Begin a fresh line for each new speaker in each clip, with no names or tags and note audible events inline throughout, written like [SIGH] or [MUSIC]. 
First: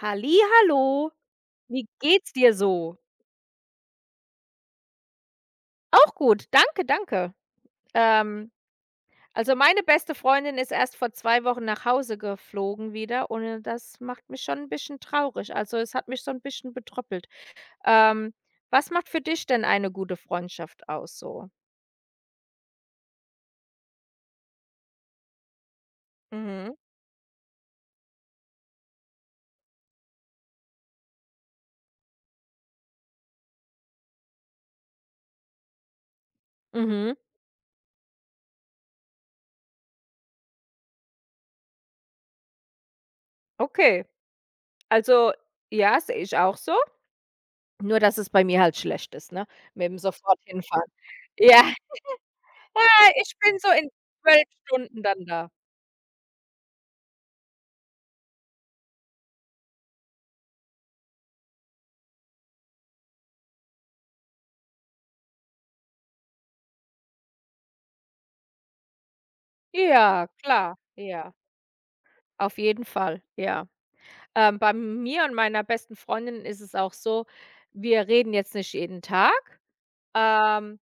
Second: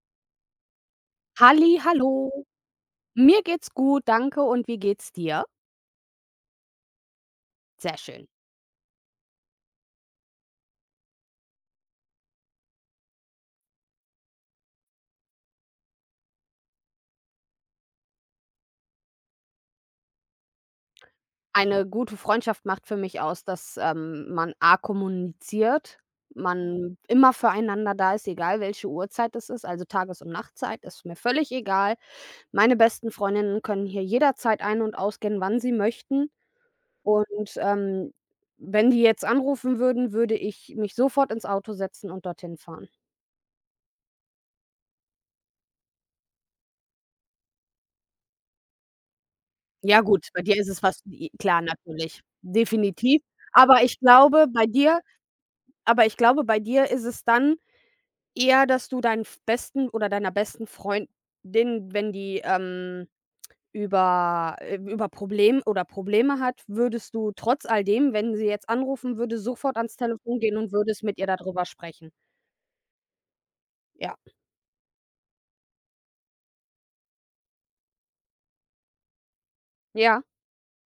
Hallihallo,
Halli,
wie geht's
hallo.
dir so?
Mir geht's gut, danke und wie geht's dir?
Auch gut, danke, danke.
Sehr schön.
Ähm, also, meine beste Freundin ist erst vor 2 Wochen nach Hause geflogen wieder , und das macht mich schon ein bisschen traurig. Also, es hat mich so ein bisschen betröppelt. Ähm, Was macht für dich denn eine gute Freundschaft aus so?
Eine gute Freundschaft macht für mich aus, dass, man A kommuniziert,
Mhm.
man immer füreinander da ist, egal welche Uhrzeit es ist, also Tages und Nachtzeit ist mir völlig egal. Meine besten Freundinnen können hier jederzeit ein und ausgehen, wann sie möchten
Mhm,
und, wenn die jetzt anrufen würden, würde ich mich sofort ins Auto setzen und dorthin fahren.
okay. Also, ja, sehe ich auch so, nur dass es bei mir halt schlecht ist, ne, mit'm
Ja gut,
sofort
bei dir ist es
hinfahren.
fast i klar,
Ja, [LAUGHS]
natürlich,
ah,
definitiv.
ich bin so
Aber
in
ich
12
glaube, bei dir
Stunden dann da.
aber ich glaube, bei dir ist es dann eher, dass du deinen f besten oder deiner besten Freundin, wenn die, über Problem oder Probleme hat, würdest du trotz all dem, wenn sie jetzt anrufen würde, sofort ans
Ja,
Telefon gehen und
klar,
würdest mit ihr
ja,
da drüber sprechen?
auf jeden Fall, ja.
Ja.
Bei mir und meiner besten Freundin ist es auch so, wir reden jetzt nicht jeden Tag,
Ja,
ähm,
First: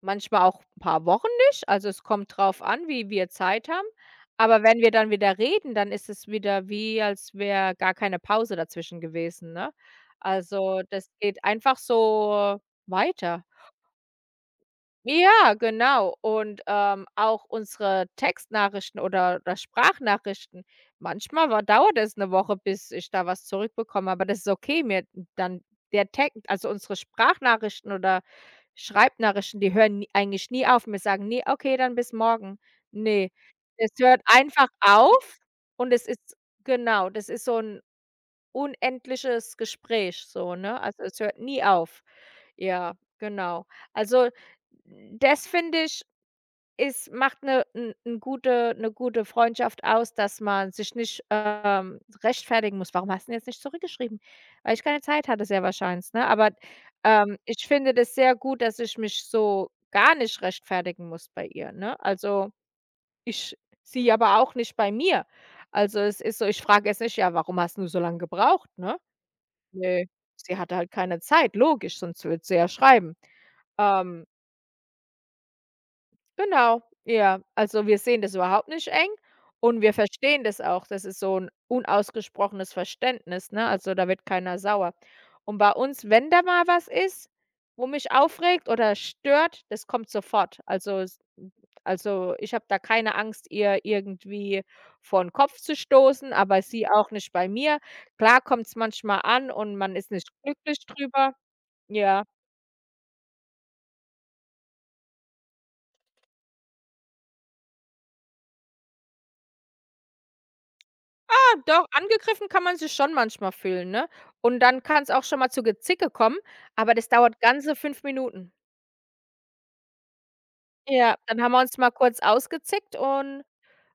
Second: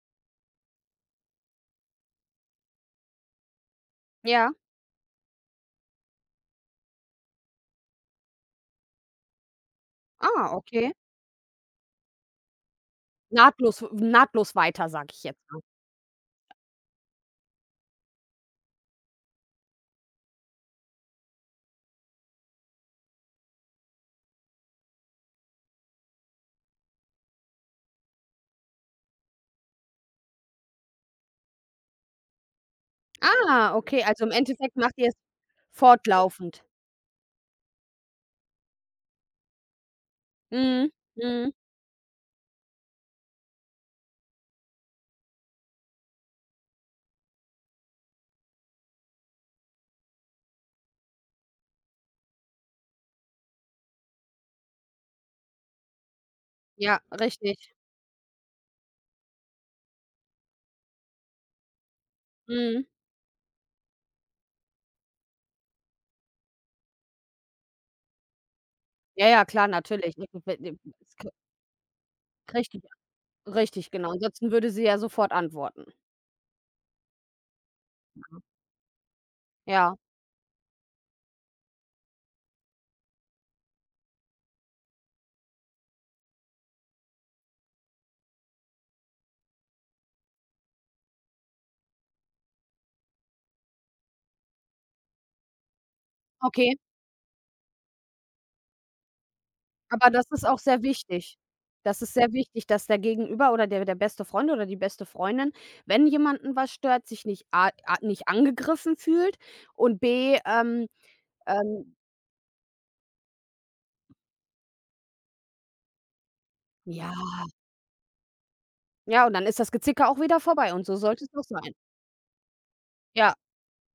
manchmal auch ein paar Wochen nicht. Also, es kommt drauf an, wie wir Zeit haben.
ja.
Aber wenn wir dann wieder reden, dann ist es wieder, wie als wäre gar keine Pause dazwischen gewesen, ne?
Ah,
Also,
okay.
das geht einfach so weiter.
Nahtlos weiter, sage ich jetzt
Ja,
mal.
genau. Und auch unsere Textnachrichten oder Sprachnachrichten. Manchmal war dauert es eine Woche, bis ich da was zurückbekomme, aber das ist okay. Mir dann der Text, also unsere Sprachnachrichten oder Schreibnachrichten, die hören nie, eigentlich nie auf. Wir sagen nie: „Okay, dann bis morgen.“ Ne,
Ah,
es
okay,
hört
also im
einfach
Endeffekt macht ihr es
auf, und es ist,
fortlaufend.
genau, das ist so ein unendliches Gespräch so, ne?
Mhm,
Also, es hört
mhm.
nie auf. Ja, genau. Also, das finde ich, ist macht eine gute 'ne gute Freundschaft aus, dass man sich nicht, rechtfertigen muss: „Warum hast du denn jetzt nicht zurückgeschrieben?“ Weil ich keine Zeit hatte, sehr wahrscheinlich, ne? Aber,
Ja,
ähm, ich
richtig.
finde das sehr gut, dass ich mich so gar nicht rechtfertigen muss bei ihr, ne? Also,
Mhm.
ich, sie aber auch nicht bei mir. Also, es ist so, ich frage jetzt nicht: „Ja, warum hast du so lange gebraucht?“, ne?
Ja, ja, klar,
Ne,
natürlich.
sie hatte halt keine
[UNINTELLIGIBLE]
Zeit, logisch, sonst würde sie ja
Richtig,
schreiben.
Richtig, genau.
Ähm,
Ansonsten würde sie ja sofort antworten.
genau, ja. Also, wir sehen das überhaupt nicht eng, und wir
Ja,
verstehen das auch. Das ist so 'n unausgesprochenes Verständnis, ne? Also, da wird keiner sauer. Und bei uns, wenn da mal was ist, wo mich aufregt oder stört, das kommt sofort. Also, ich habe da keine Angst, ihr irgendwie vor 'n Kopf zu stoßen, aber
okay.
sie auch nicht bei mir. Klar kommt's manchmal an und man
Aber
ist
das
nicht
ist auch
glücklich
sehr
drüber.
wichtig. Das ist
Ja.
sehr wichtig, dass der Gegenüber oder der beste Freund oder die beste Freundin, wenn jemanden was stört, sich nicht A A nicht angegriffen fühlt und B,
Ja, doch,
ähm
angegriffen kann man sich schon manchmal fühlen, ne? Und dann kann es auch schon mal zu Gezicke kommen, aber das
ja,
dauert ganze 5 Minuten.
ja, und dann ist das Gezicke auch wieder vorbei und so
Ja,
sollte es
dann
auch
haben wir
sein.
uns mal kurz ausgezickt
Ja,
und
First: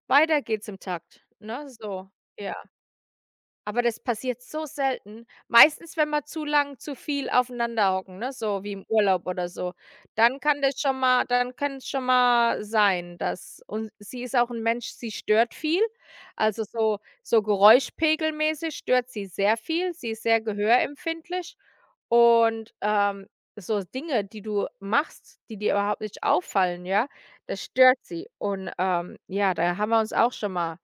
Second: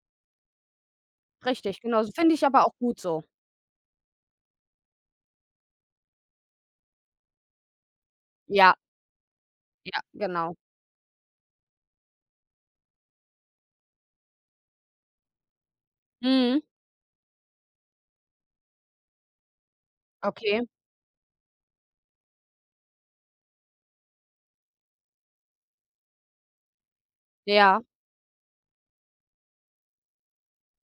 weiter geht's im Takt, ne,
richtig, genau.
so,
Finde ich
ja.
aber auch gut so.
Aber das passiert so selten. Meistens, wenn wir zu lang, zu viel aufeinander hocken, ne, so wie
Ja,
im Urlaub oder so,
ja, genau.
dann kann es schon mal sein, dass sie ist auch ein Mensch, sie stört viel.
Mhm.
Also, so geräuschpegelmäßig stört sie sehr viel. Sie ist sehr
Okay,
gehörempfindlich, und so Dinge, die du machst, die dir überhaupt nicht auffallen, ja, das
ja.
stört sie. Und ja, da haben wir uns auch schon mal,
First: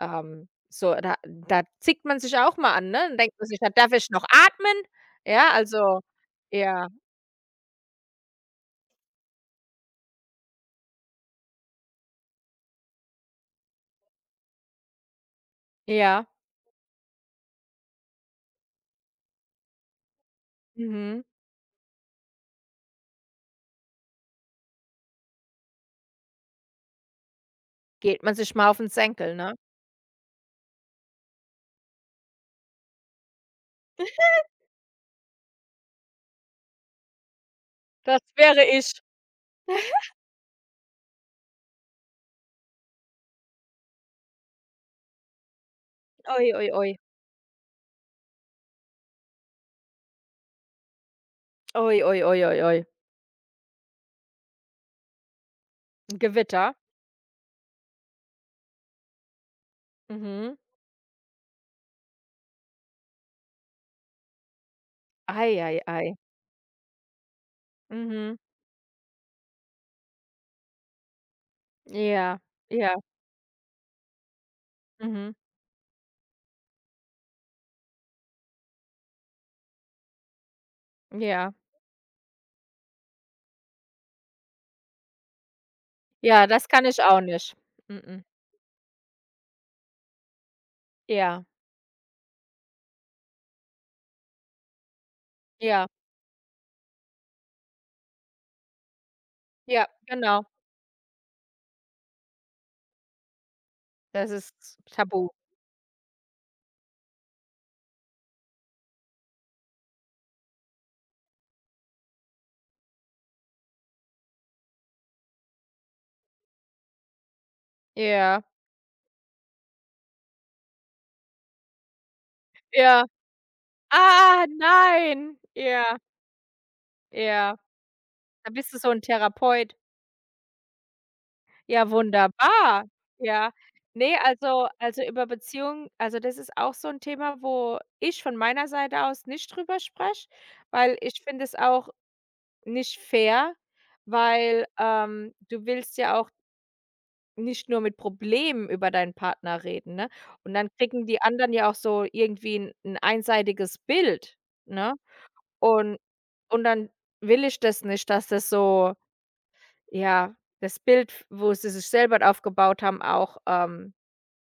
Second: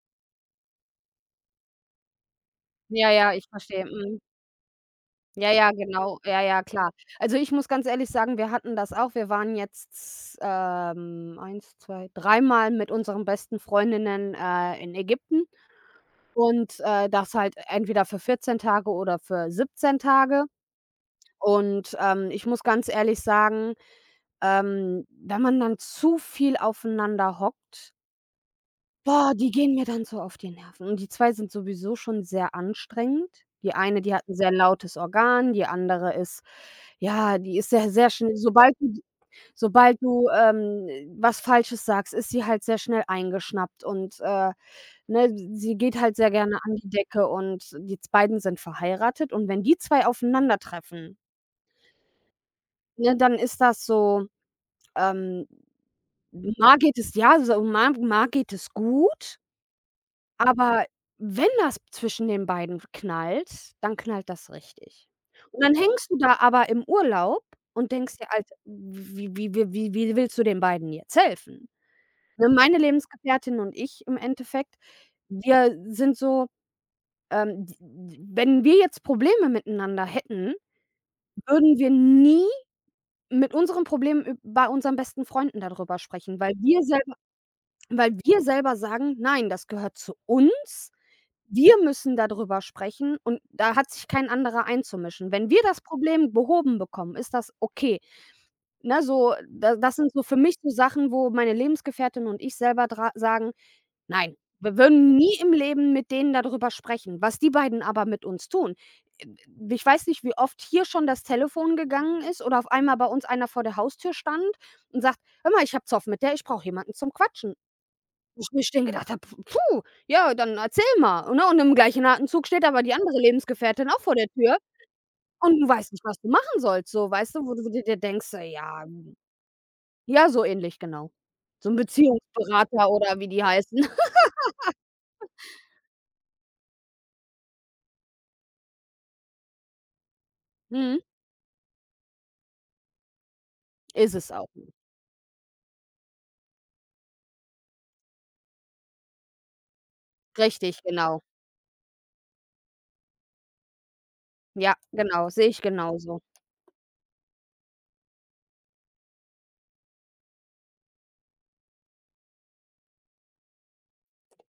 so, da zickt man sich auch mal an, ne?
Ja,
Dann
ja,
denkt
ich
man sich: „Na,
verstehe.
darf ich
Mhm.
noch atmen?“ Ja,
Ja, ja,
also,
genau. Ja, ja,
ja,
klar. Also, ich muss ganz ehrlich sagen, wir hatten das auch. Wir waren jetzt, 1, 2, dreimal mit unseren besten Freundinnen, in Ägypten
ja,
und, das halt entweder für 14 Tage oder für 17 Tage.
mhm.
Und, ich muss ganz ehrlich sagen, wenn man dann zu viel aufeinander hockt.
Geht man sich mal auf den
Boah,
Senkel,
die
ne?
gehen mir dann so auf die Nerven. Und die 2 sind sowieso schon sehr anstrengend. Die eine, die hat 'n sehr lautes Organ, die andere ist ja, die ist sehr, sehr
Das
schnell
wäre ich.
sobald du, was Falsches sagst, ist sie halt sehr schnell eingeschnappt und, ne, sie geht halt sehr
Ui,
gerne
ui,
an die
ui.
Decke und die z beiden sind verheiratet und wenn die 2 aufeinandertreffen,
Ui, ui, ui, ui, ui.
ne, dann ist das so, ähm,
'N Gewitter?
mal geht es ja, mal geht es gut.
Mhm.
Aber wenn das zwischen den beiden knallt, dann knallt das richtig.
Ei,
Und dann
ei,
hängst
ei.
du da aber im Urlaub und denkst dir:
Mhm.
„Alter, wie willst du den beiden jetzt helfen?“
Ja,
Ne, meine
ja,
Lebensgefährtin und ich im Endeffekt,
mhm,
wir sind so, d d wenn wir jetzt Probleme miteinander hätten,
ja.
würden wir nie mit unseren Problemen üb bei unseren besten Freunden dadrüber sprechen,
Ja, das kann ich auch nicht. Mm,
weil
mm.
wir selber sagen: „Nein, das gehört zu uns.
Ja,
Wir müssen darüber sprechen und da hat sich kein anderer einzumischen. Wenn wir das
ja,
Problem behoben bekommen, ist das okay.“ Ne, so, da
ja,
das sind so für
genau.
mich so Sachen, wo meine Lebensgefährtin und ich selber dra sagen:
Das
„Nein,
ist
wir würden
tabu.
nie im Leben mit denen darüber sprechen.“ Was die beiden aber mit uns tun. Äh, ich weiß nicht, wie oft hier schon das Telefon gegangen ist oder auf einmal bei uns einer vor der Haustür stand und sagt: „Hör mal, ich habe Zoff mit der, ich brauche jemanden zum Quatschen“, wo
Ja,
ich mir schon gedacht habe: „Puh, ja, dann erzähl mal“, ne? Und im gleichen Atemzug steht aber die
ja.
andere Lebensgefährtin auch vor der
Ah,
Tür
nein.
und du weißt
Ja,
nicht, was du machen sollst, so, weißt du, wo
ja.
du dir denkst:
Da bist du
Ja,
so 'n
hm“,
Therapeut.
ja, so ähnlich, genau. So 'n
Ja, wunderbar.
Beziehungsberater oder wie die
Ja.
heißen. [LAUGHS]
Ne, also, über Beziehungen, also, das ist auch so 'n Thema, wo ich von meiner Seite aus nicht drüber spreche, weil
Mhm.
ich finde es auch nicht fair,
Ist es auch.
weil du willst ja auch nicht nur mit Problemen über deinen Partner reden, ne? Und dann
Richtig,
kriegen
genau.
die anderen ja auch so irgendwie 'n einseitiges Bild,
Ja,
ne?
genau, sehe ich
Und
genauso.
und dann will ich das nicht, dass das so. Ja, das Bild, f wo sie sich selber aufgebaut haben, auch,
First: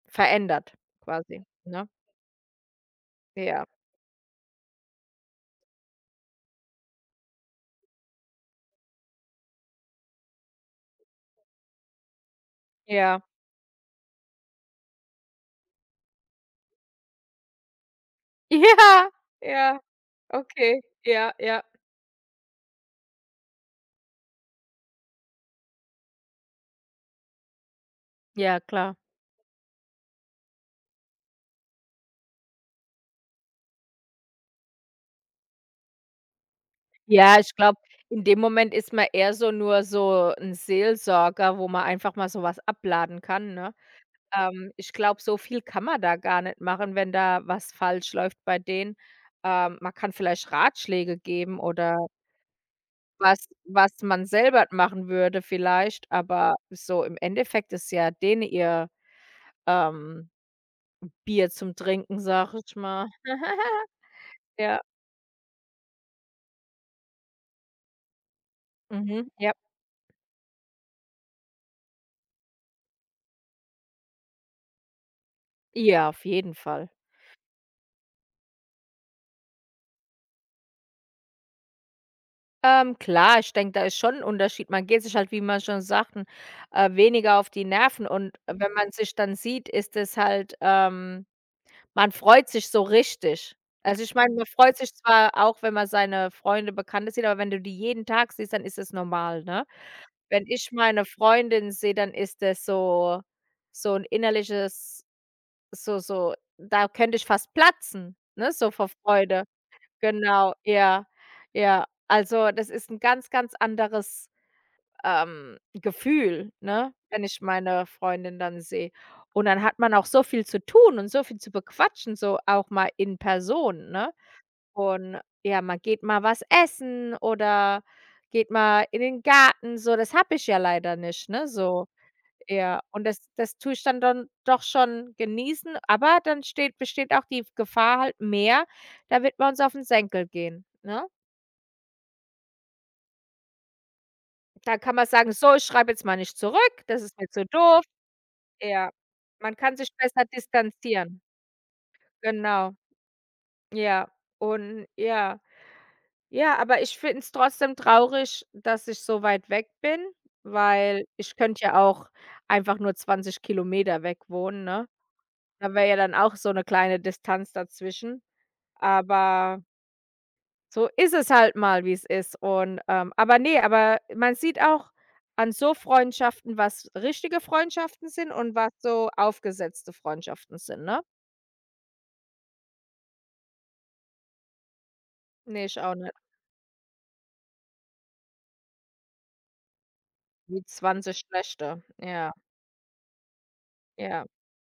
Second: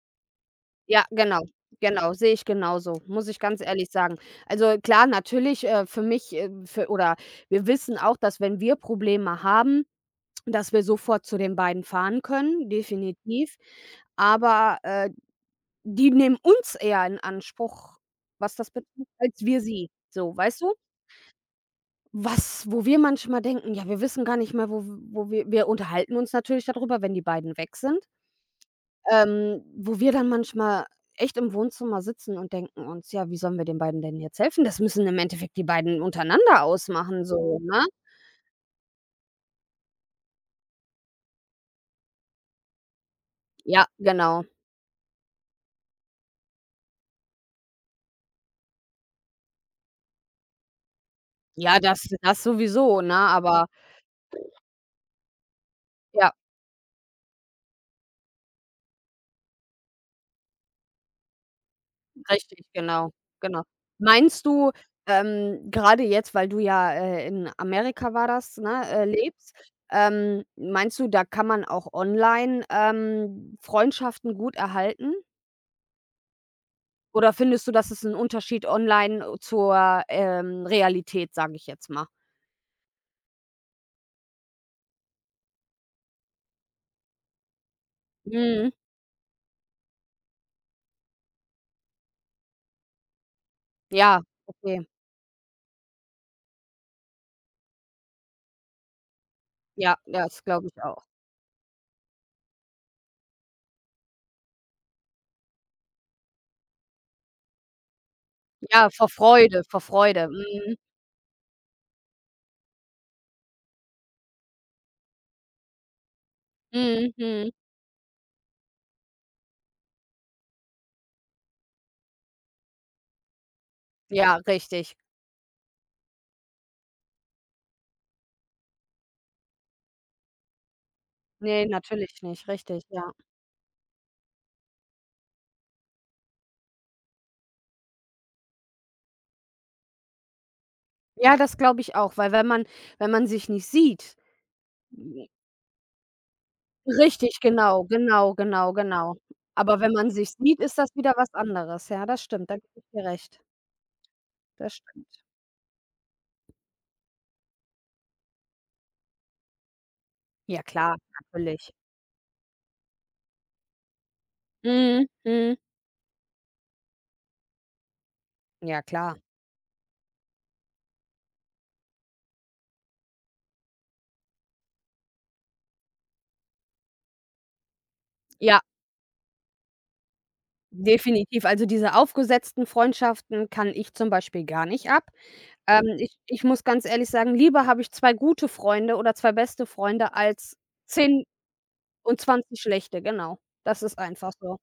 verändert
Ja, genau,
quasi, ne?
genau, sehe ich genauso, muss ich ganz
Ja,
ehrlich sagen. Also, klar, natürlich, für mich, für oder wir wissen auch, dass wenn wir Probleme haben, dass wir sofort zu den beiden fahren können,
ja. [LAUGHS]
definitiv. Aber, die nehmen uns eher in Anspruch, was das betrifft,
Ja,
als wir
ja,
sie. So, weißt du?
okay. Ja, ja.
Was wo wir manchmal denken: „Ja, wir wissen gar nicht mehr, wo wir“, wir unterhalten uns natürlich darüber, wenn die beiden weg sind,
Ja, klar.
wo wir dann manchmal echt im Wohnzimmer sitzen und denken uns: „Ja, wie sollen wir den beiden denn jetzt helfen?“ Das müssen im Endeffekt die beiden untereinander ausmachen
Ja, ich
so,
glaube,
ne?
in dem Moment ist man eher so, nur so ein Seelsorger, wo man einfach mal so was abladen kann, ne?
Ja, genau.
Ich glaube, so viel kann man da gar nicht machen, wenn da was falsch läuft bei denen. Man kann vielleicht Ratschläge geben,
Ja,
oder
das das sowieso, ne,
Was
aber
was man selber machen würde vielleicht,
ja.
aber so im Endeffekt ist ja denen ihr, ähm, Bier zum Trinken, sage
Richtig,
ich mal.
genau, genau.
[LAUGHS]
Meinst du,
Ja,
gerade jetzt, weil du ja, in Amerika war das, ne,
mhm, ja.
lebst, meinst du, da kann man auch online, Freundschaften gut erhalten?
Ja, auf jeden Fall.
Oder findest du, dass es ein Unterschied online zur, Realität, sage ich jetzt mal?
Klar, ich denke, da ist schon 'n Unterschied. Man geht sich halt, wie wir schon sagten, weniger auf die Nerven, und
Mhm.
wenn man sich dann sieht, ist es halt, man freut sich so richtig. Also, ich
Ja,
meine, man freut
okay.
sich zwar auch, wenn man seine Freunde, Bekannte sieht, aber wenn du die jeden Tag siehst, dann ist es normal, ne?
Ja, ja, das
Wenn
glaube
ich
ich auch.
meine Freundin sehe, dann ist das so, so 'n innerliches, so, so da könnte ich fast platzen, ne, so vor
Ja,
Freude.
Vor Freude.
Genau,
Mhm.
ja, ja. Also, das ist 'n ganz, ganz anderes, Gefühl, ne,
Mhm,
wenn ich
mhm.
meine Freundin dann sehe. Und dann hat man auch so viel zu tun und so viel zu bequatschen, so auch mal in Person, ne?
Ja, richtig.
Und ja, man geht mal was essen oder geht mal in den Garten, so. Das habe ich ja leider nicht, ne,
Ne,
so.
natürlich nicht.
Ja,
Richtig,
und
ja.
das tue ich dann, doch schon genießen, aber dann steht besteht auch die Gefahr halt mehr, da wird man uns auf 'n Senkel gehen, ne?
Ja, das glaube ich auch, weil wenn man wenn man sich nicht sieht.
Da kann man sagen: „So, ich schreibe jetzt mal nicht zurück, das ist mir
Richtig,
zu doof.“ Ja,
genau.
man kann
Aber
sich
wenn man
besser
sich sieht, ist das wieder
distanzieren.
was anderes. Ja, das stimmt, da gebe
Genau,
ich dir recht.
ja.
Das
Und
stimmt.
ja. Ja, aber ich finde es trotzdem traurig, dass ich so weit weg bin,
Ja klar,
weil ich könnte
natürlich.
ja auch einfach nur 20 Kilometer weg wohnen, ne?
Mhm, mhm.
Da wäre ja dann auch so 'ne kleine Distanz dazwischen.
Ja klar.
Aber so ist es halt mal, wie's ist, und, aber man sieht auch an so Freundschaften, was richtige Freundschaften sind und
Ja,
was so aufgesetzte Freundschaften sind, ne?
definitiv. Also, diese aufgesetzten Freundschaften kann ich zum Beispiel gar nicht ab.
Ne, ich auch nicht.
Ich muss ganz ehrlich sagen, lieber habe ich 2 gute Freunde oder 2 beste Freunde als
Die 20
10
schlechte.
und
Ja,
20 schlechte, genau. Das ist
ja.
einfach so.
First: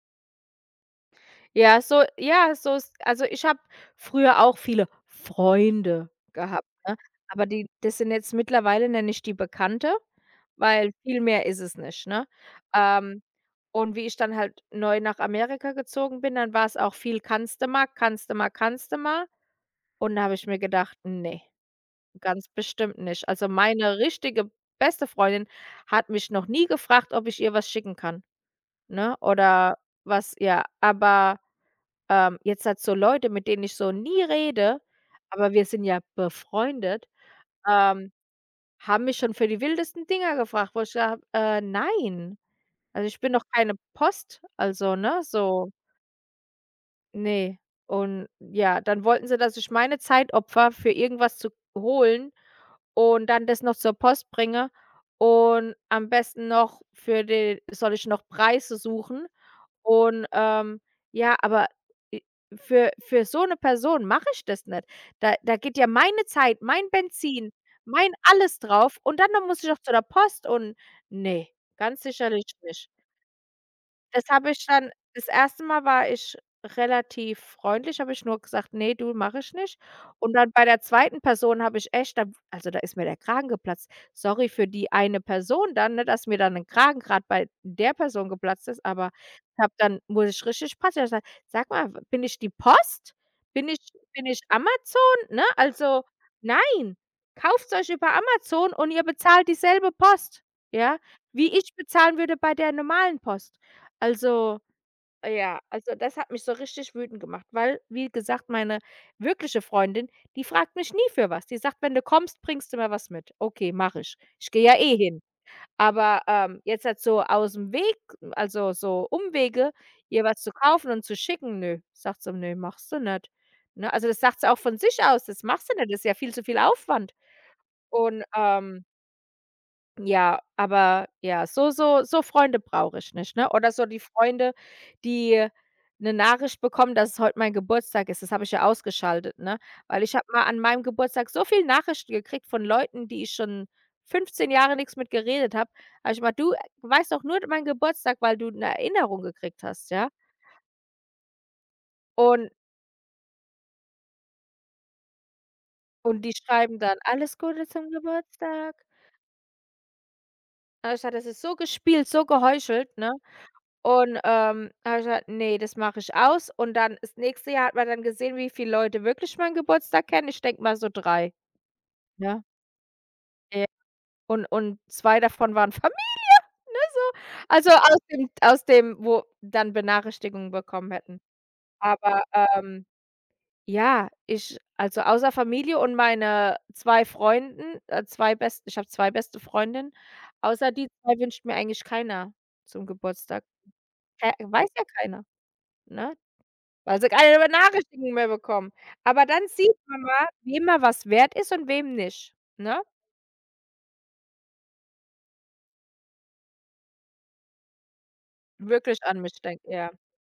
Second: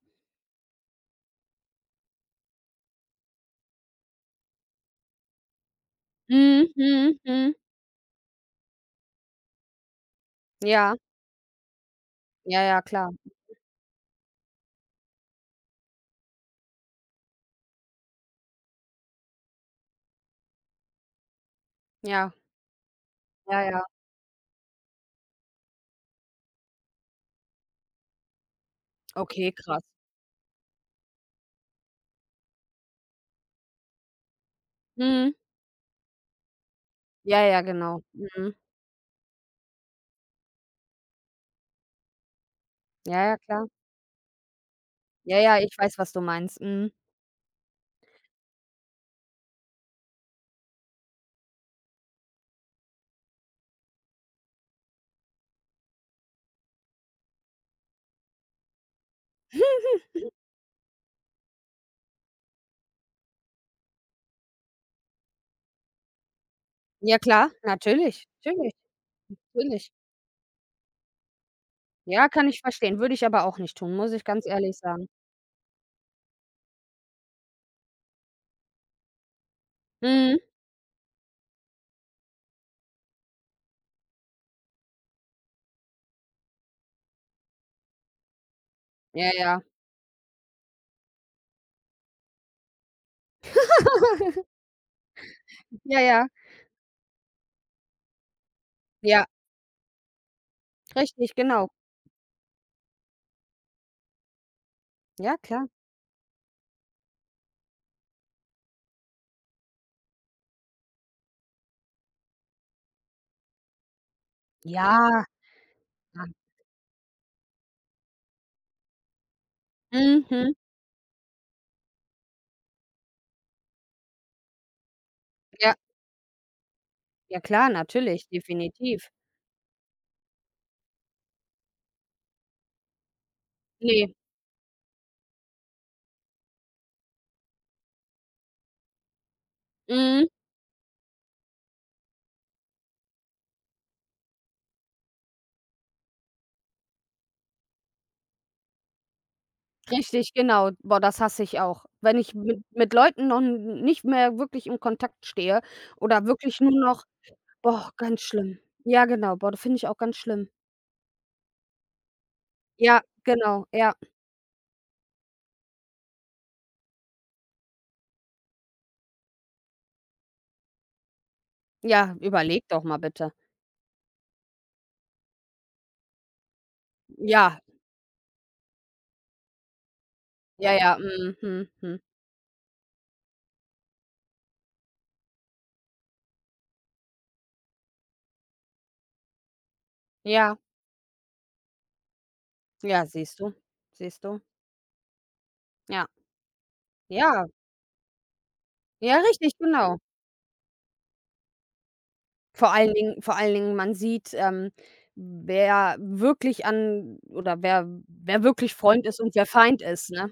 Ja, so ja, so ist also, ich habe früher auch viele Freunde gehabt, ne? Aber
Mhm.
die das sind jetzt mittlerweile, nenne ich die, Bekannte, weil
Ja,
viel mehr ist es nicht, ne?
ja, klar.
Ähm, und wie ich dann halt neu nach Amerika gezogen bin, dann war es auch viel: „Kannst du mal, kannst du mal, kannst du mal?“ Und da habe ich mir gedacht: „Nee,
Ja,
ganz bestimmt nicht.“ Also,
ja.
meine richtige beste Freundin hat mich noch nie gefragt, ob ich ihr was schicken kann, ne,
Okay,
oder
krass.
was, ja, aber, jetzt hat so Leute, mit denen ich so nie rede,
Mhm.
aber wir sind ja befreundet,
Ja, ja, genau.
ähm,
Mhm.
haben mich schon für die wildesten Dinger gefragt, wo ich sage: nein. Also, ich
Ja,
bin
ja,
doch
klar.
keine Post, also, ne,
Ja, ja,
so,
ich weiß, was du meinst. Mhm.
nee.“ Und ja, dann wollten sie, dass ich meine Zeit opfere, für irgendwas zu holen und dann das noch zur Post bringe und am besten noch für den soll ich noch Preise suchen, und, ja, aber, i für so eine Person mache ich das nicht. Da geht ja meine Zeit, mein
Ja klar,
Benzin, mein alles drauf, und dann noch muss ich noch
natürlich.
zu der Post, und nee, ganz
Ja,
sicherlich
kann ich
nicht.
verstehen, würde ich aber auch nicht tun, muss ich
Das
ganz
habe ich
ehrlich
dann,
sagen.
das erste Mal war ich relativ freundlich, habe ich nur gesagt: „Ne, du, mache ich nicht.“ Und
Mhm.
dann bei der zweiten Person habe ich echt da, also, da ist mir der Kragen geplatzt. Sorry für die eine Person dann, ne, dass mir dann 'n Kragen grad bei der Person geplatzt ist, aber
Ja, ja.
ich habe dann wurde ich richtig patzig. Habe ich gesagt: „Sag mal, bin ich die Post? Bin ich Bin ich Amazon, ne?
Ja,
Also,
ja.
nein, kauft euch über Amazon und ihr
Ja,
bezahlt dieselbe Post, ja,
richtig,
wie
genau.
ich bezahlen würde bei der normalen Post.“ Also,
Ja,
ja,
klar.
also, das hat mich so richtig wütend gemacht, weil, wie gesagt, meine wirkliche Freundin, die fragt mich nie für was. Die sagt: „Wenn du kommst, bringst du mir was mit.“ Okay, mache ich. Ich gehe ja eh
Ja.
hin. Aber jetzt halt so aus dem Weg, also, so Umwege, ihr was zu
Mhm.
kaufen und zu schicken, ne, sagt sie: „Ne, machst du nicht.“ Ne, also, das sagt sie auch von sich aus: „Das machst
Ja.
du nicht, das ist ja viel zu viel Aufwand.“
Ja klar,
Und,
natürlich,
ähm
definitiv.
ja, aber ja, so Freunde brauche ich nicht, ne? Oder so die
Ne.
Freunde, die eine Nachricht bekommen, dass es heute mein Geburtstag ist. Das habe ich ja ausgeschaltet, ne? Weil ich habe
Mhm.
mal an meinem Geburtstag so viel Nachrichten gekriegt von Leuten, die ich schon 15 Jahre nichts mit geredet habe. Also, ich gemeint: „Du, weißt doch nur meinen Geburtstag, weil du eine Erinnerung gekriegt hast, ja?“
Richtig, genau. Boah, das hasse ich auch. Wenn ich
Und
mit Leuten noch n nicht mehr wirklich im Kontakt stehe
und
oder
die
wirklich nur
schreiben dann:
noch,
„Alles Gute
boah,
zum
ganz schlimm.
Geburtstag.“
Ja, genau. Boah, das finde ich auch ganz schlimm.
Also ich gesagt: „Das ist so gespielt, so geheuchelt,
Ja,
ne?“
genau. Ja,
Und habe ich gesagt: „Ne, das mache ich aus.“ Und dann das nächste Jahr hat man dann gesehen, wie viele Leute wirklich meinen Geburtstag kennen. Ich denke mal so drei.
ja,
Ja.
überleg doch mal bitte.
Ja. Und 2 davon waren [LAUGHS] Familie so,
Ja,
also aus dem wo dann Benachrichtigungen
ja,
bekommen
ja,
hätten.
mhm.
Aber ja, ich, also, außer Familie und meine 2 Freunden, 2 best ich habe 2 beste Freundinnen.
Ja,
Außer die 2 wünscht mir eigentlich keiner zum
ja, siehst
Geburtstag.
du, siehst
Ke
du.
Weiß ja keiner,
Ja,
ne? Weil sie keine
ja,
Benachrichtigung mehr bekommen.
ja,
Aber dann
richtig,
sieht
genau.
man mal, wem mal was wert ist und wem nicht, ne?
Vor allen Dingen, man sieht, wer wirklich an oder wer wirklich
Wirklich
Freund ist
an
und
mich
wer
denkt,
Feind
ja.
ist, ne?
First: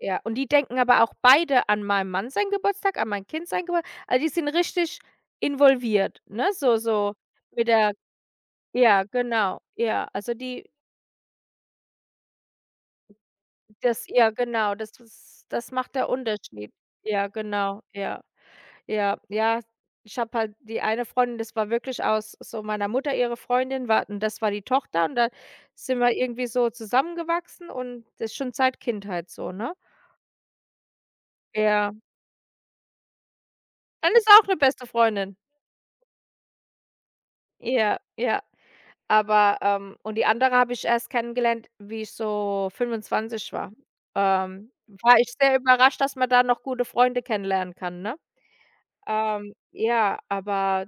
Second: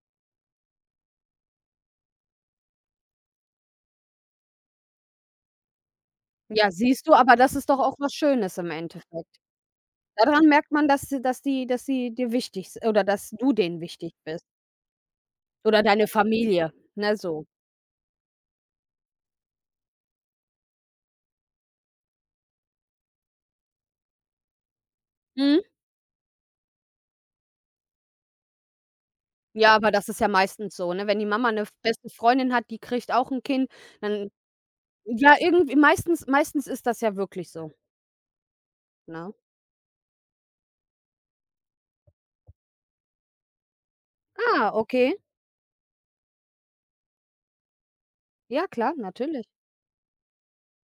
Ja, und die denken aber auch beide an meinen Mann seinen Geburtstag, an mein Kind seinen Geburtstag. Also, die sind richtig involviert, ne?
Ja,
So,
siehst du,
so
aber das
mit
ist doch
der,
auch was Schönes im
ja,
Endeffekt.
genau, ja. Also,
Daran
die
merkt man, dass sie dir wichtig s oder dass du denen
das,
wichtig
ja,
bist
genau, das das
oder
macht
deine
der
Familie,
Unterschied.
ne,
Ja,
so.
genau, ja. Ja, ja, ich habe halt die eine Freundin, das war wirklich aus, so meiner Mutter ihre Freundin war und das war die Tochter, und da
Mhm.
sind wir irgendwie so zusammengewachsen und das ist schon seit Kindheit so, ne?
Ja, aber das ist ja meistens so, ne? Wenn die Mama 'ne f
Ja,
beste Freundin hat, die kriegt auch 'n Kind,
dann ist
dann
auch eine beste
ja,
Freundin.
irgendwie meistens ist das ja wirklich so,
Ja, ja.
ne?
Aber und die andere habe ich erst kennengelernt, wie ich so 25 war.
Ah,
Ähm,
okay.
War ich sehr überrascht, dass man da noch gute Freunde kennenlernen kann, ne?
Ja, klar, natürlich.
Ja, aber,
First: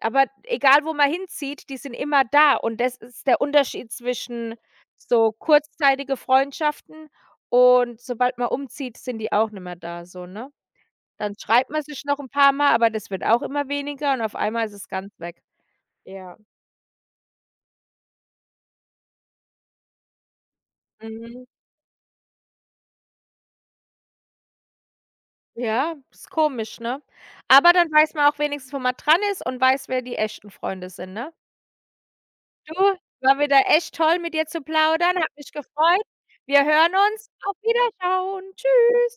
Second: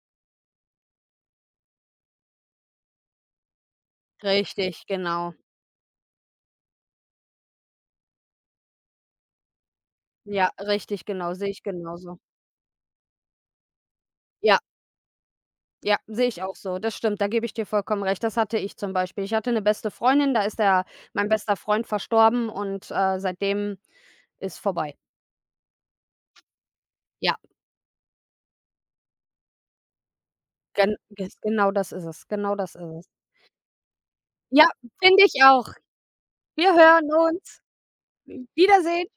Egal, wo man hinzieht, die sind immer da, und das ist der Unterschied zwischen
Richtig,
so
genau.
kurzzeitige Freundschaften, und sobald man umzieht, sind die auch nicht mehr da so,
Ja,
ne?
richtig, genau,
Dann
sehe ich
schreibt man sich
genauso.
noch 'n paar Mal, aber das wird auch immer weniger und auf
Ja.
einmal ist es ganz weg.
Ja, sehe
Ja.
ich auch so. Das stimmt, da gebe ich dir vollkommen recht. Das hatte ich zum Beispiel. Ich hatte eine beste Freundin, da ist der mein
Mhm.
bester Freund verstorben und, seitdem ist vorbei.
Ja, ist komisch, ne?
Ja,
Aber dann weiß man auch wenigstens, wo man dran ist und weiß, wer die echten Freunde sind, ne?
genau das ist es. Genau das
Du,
ist es.
war wieder echt toll, mit dir zu
Ja,
plaudern,
finde
hat
ich
mich
auch.
gefreut. Wir
Wir
hören
hören
uns. Auf
uns.
Wiederschauen. Tschü
Wiedersehen.